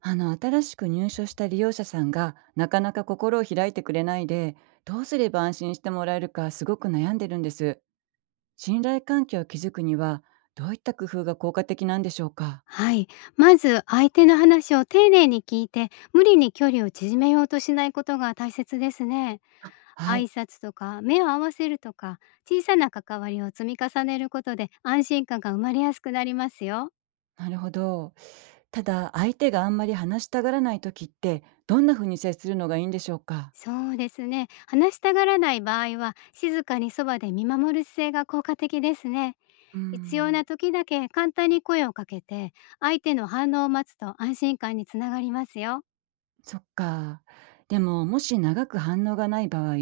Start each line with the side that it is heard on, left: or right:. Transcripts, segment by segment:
right: あの、新しく入所した利用者さんがなかなか心を開いてくれないで、どうすれば安心してもらえるかすごく悩んでるんです。信頼関係を築くにはどういった工夫が効果的なんでしょうか？
left: はい。まず相手の話を丁寧に聞いて、無理に距離を縮めようとしないことが大切ですね。
right: は
left: 挨
right: い。
left: 拶とか目を合わせるとか、小さな関わりを積み重ねることで安心感が生まれやすくなりますよ。
right: なるほど。ただ、相手があんまり話したがらない時ってどんな風に接するのがいいんでしょうか？
left: そうですね。話したがらない場合は、静かにそばで見守る姿勢が効果的ですね。
right: うー
left: 必要な
right: ん。
left: 時だけ簡単に声をかけて、相手の反応を待つと安心感につながりますよ。
right: そっか。でも、もし長く反応がない場合、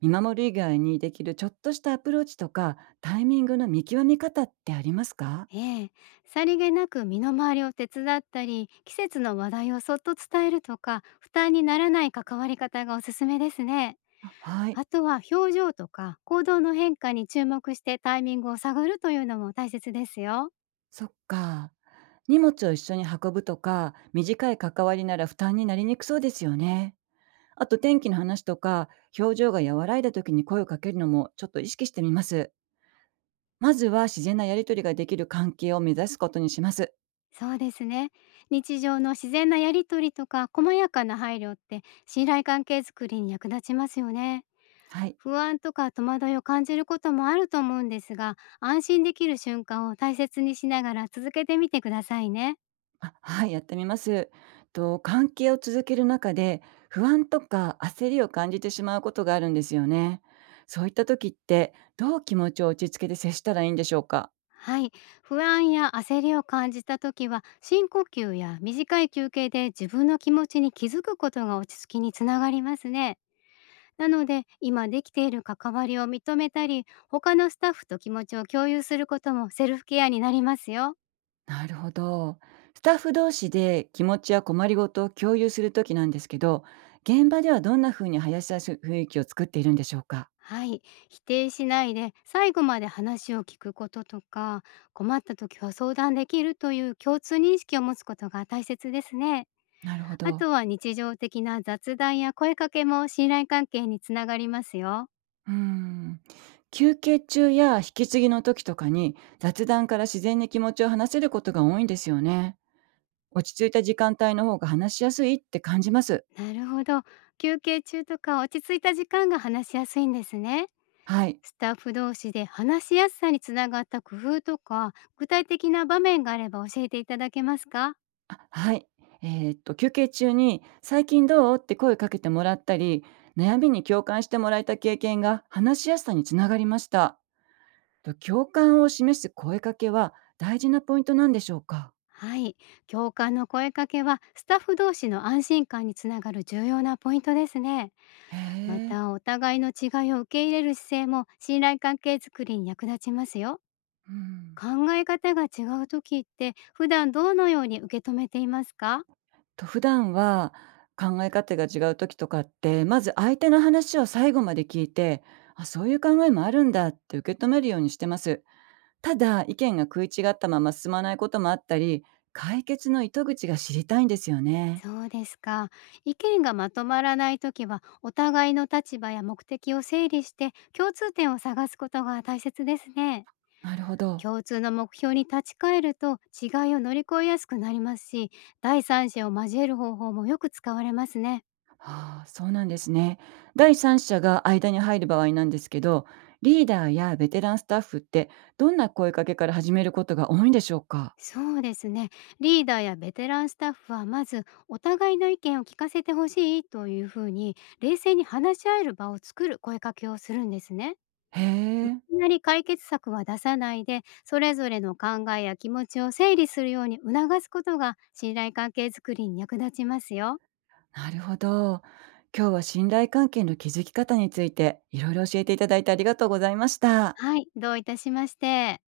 right: 見守る以外にできるちょっとしたアプローチとかタイミングの見極め方ってありますか？
left: ええ、さりげなく身の回りを手伝ったり、季節の話題をそっと伝えるとか、負担にならない関わり方がおすすめですね。
right: はい、
left: あとは表情とか行動の変化に注目して、タイミングを探るというのも大切ですよ。
right: そっか。荷物を一緒に運ぶとか、短い関わりなら負担になりにくそうですよね。あと天気の話とか、表情が和らいだ時に声をかけるのもちょっと意識してみます。まずは自然なやりとりができる関係を目指すことにします。
left: そうですね。日常の自然なやりとりとか細やかな配慮って、信頼関係づくりに役立ちますよね。
right: はい。
left: 不安とか戸惑いを感じることもあると思うんですが、安心できる瞬間を大切にしながら続けてみてくださいね。
right: あ、はい、やってみます。と、関係を続ける中で不安とか焦りを感じてしまうことがあるんですよね。そういった時ってどう気持ちを落ち着けて接したらいいんでしょうか？
left: はい。不安や焦りを感じた時は、深呼吸や短い休憩で自分の気持ちに気づくことが落ち着きにつながりますね。なので、今できている関わりを認めたり、他のスタッフと気持ちを共有することもセルフケアになりますよ。
right: なるほど。スタッフ同士で気持ちや困りごとを共有するときなんですけど、現場ではどんな風に林さん雰囲気を作っているんでしょうか？
left: はい。否定しないで、最後まで話を聞くこととか、困った時は相談できるという共通認識を持つことが大切ですね。
right: なるほ
left: あ
right: ど。
left: とは日常的な雑談や声かけも信頼関係につながりますよ。
right: うーん。休憩中や引き継ぎの時とかに雑談から自然に気持ちを話せることが多いんですよね。落ち着いた時間帯の方が話しやすいって感じます。
left: なるほど。休憩中とか落ち着いた時間が話しやすいんですね。
right: はい。
left: スタッフ同士で話しやすさにつながった工夫とか、具体的な場面があれば教えていただけますか？
right: あ、はい。休憩中に「最近どう？」って声かけてもらったり、悩みに共感してもらえた経験が話しやすさにつながりました。と、共感を示す声かけは大事なポイントなんでしょうか？
left: はい。共感の声かけはスタッフ同士の安心感につながる重要なポイントですね。
right: へ
left: ま
right: え、
left: た、お互いの違いを受け入れる姿勢も信頼関係づくりに役立ちますよ。
right: うん。
left: 考え方が違う時って、普段どのように受け止めていますか？
right: と、普段は考え方が違う時とかって、まず相手の話を最後まで聞いて、あ、そういう考えもあるんだって受け止めるようにしてます。ただ、意見が食い違ったまま進まないこともあったり、解決の糸口が知りたいんですよね。
left: そうですか。意見がまとまらない時は、お互いの立場や目的を整理して共通点を探すことが大切ですね。
right: なるほど。
left: 共通の目標に立ち返ると違いを乗り越えやすくなりますし、第三者を交える方法もよく使われますね。
right: ああ、そうなんですね。第三者が間に入る場合なんですけど、リーダーやベテランスタッフってどんな声かけから始めることが多いんでしょうか？
left: そうですね。リーダーやベテランスタッフは、まずお互いの意見を聞かせてほしいというふうに、冷静に話し合える場を作る声かけをするんですね。
right: へ
left: い
right: え、
left: きなり解決策は出さないで、それぞれの考えや気持ちを整理するように促すことが信頼関係づくりに役立ちますよ。
right: なるほど。今日は信頼関係の築き方についていろいろ教えていただいてありがとうございました。
left: はい、どういたしまして。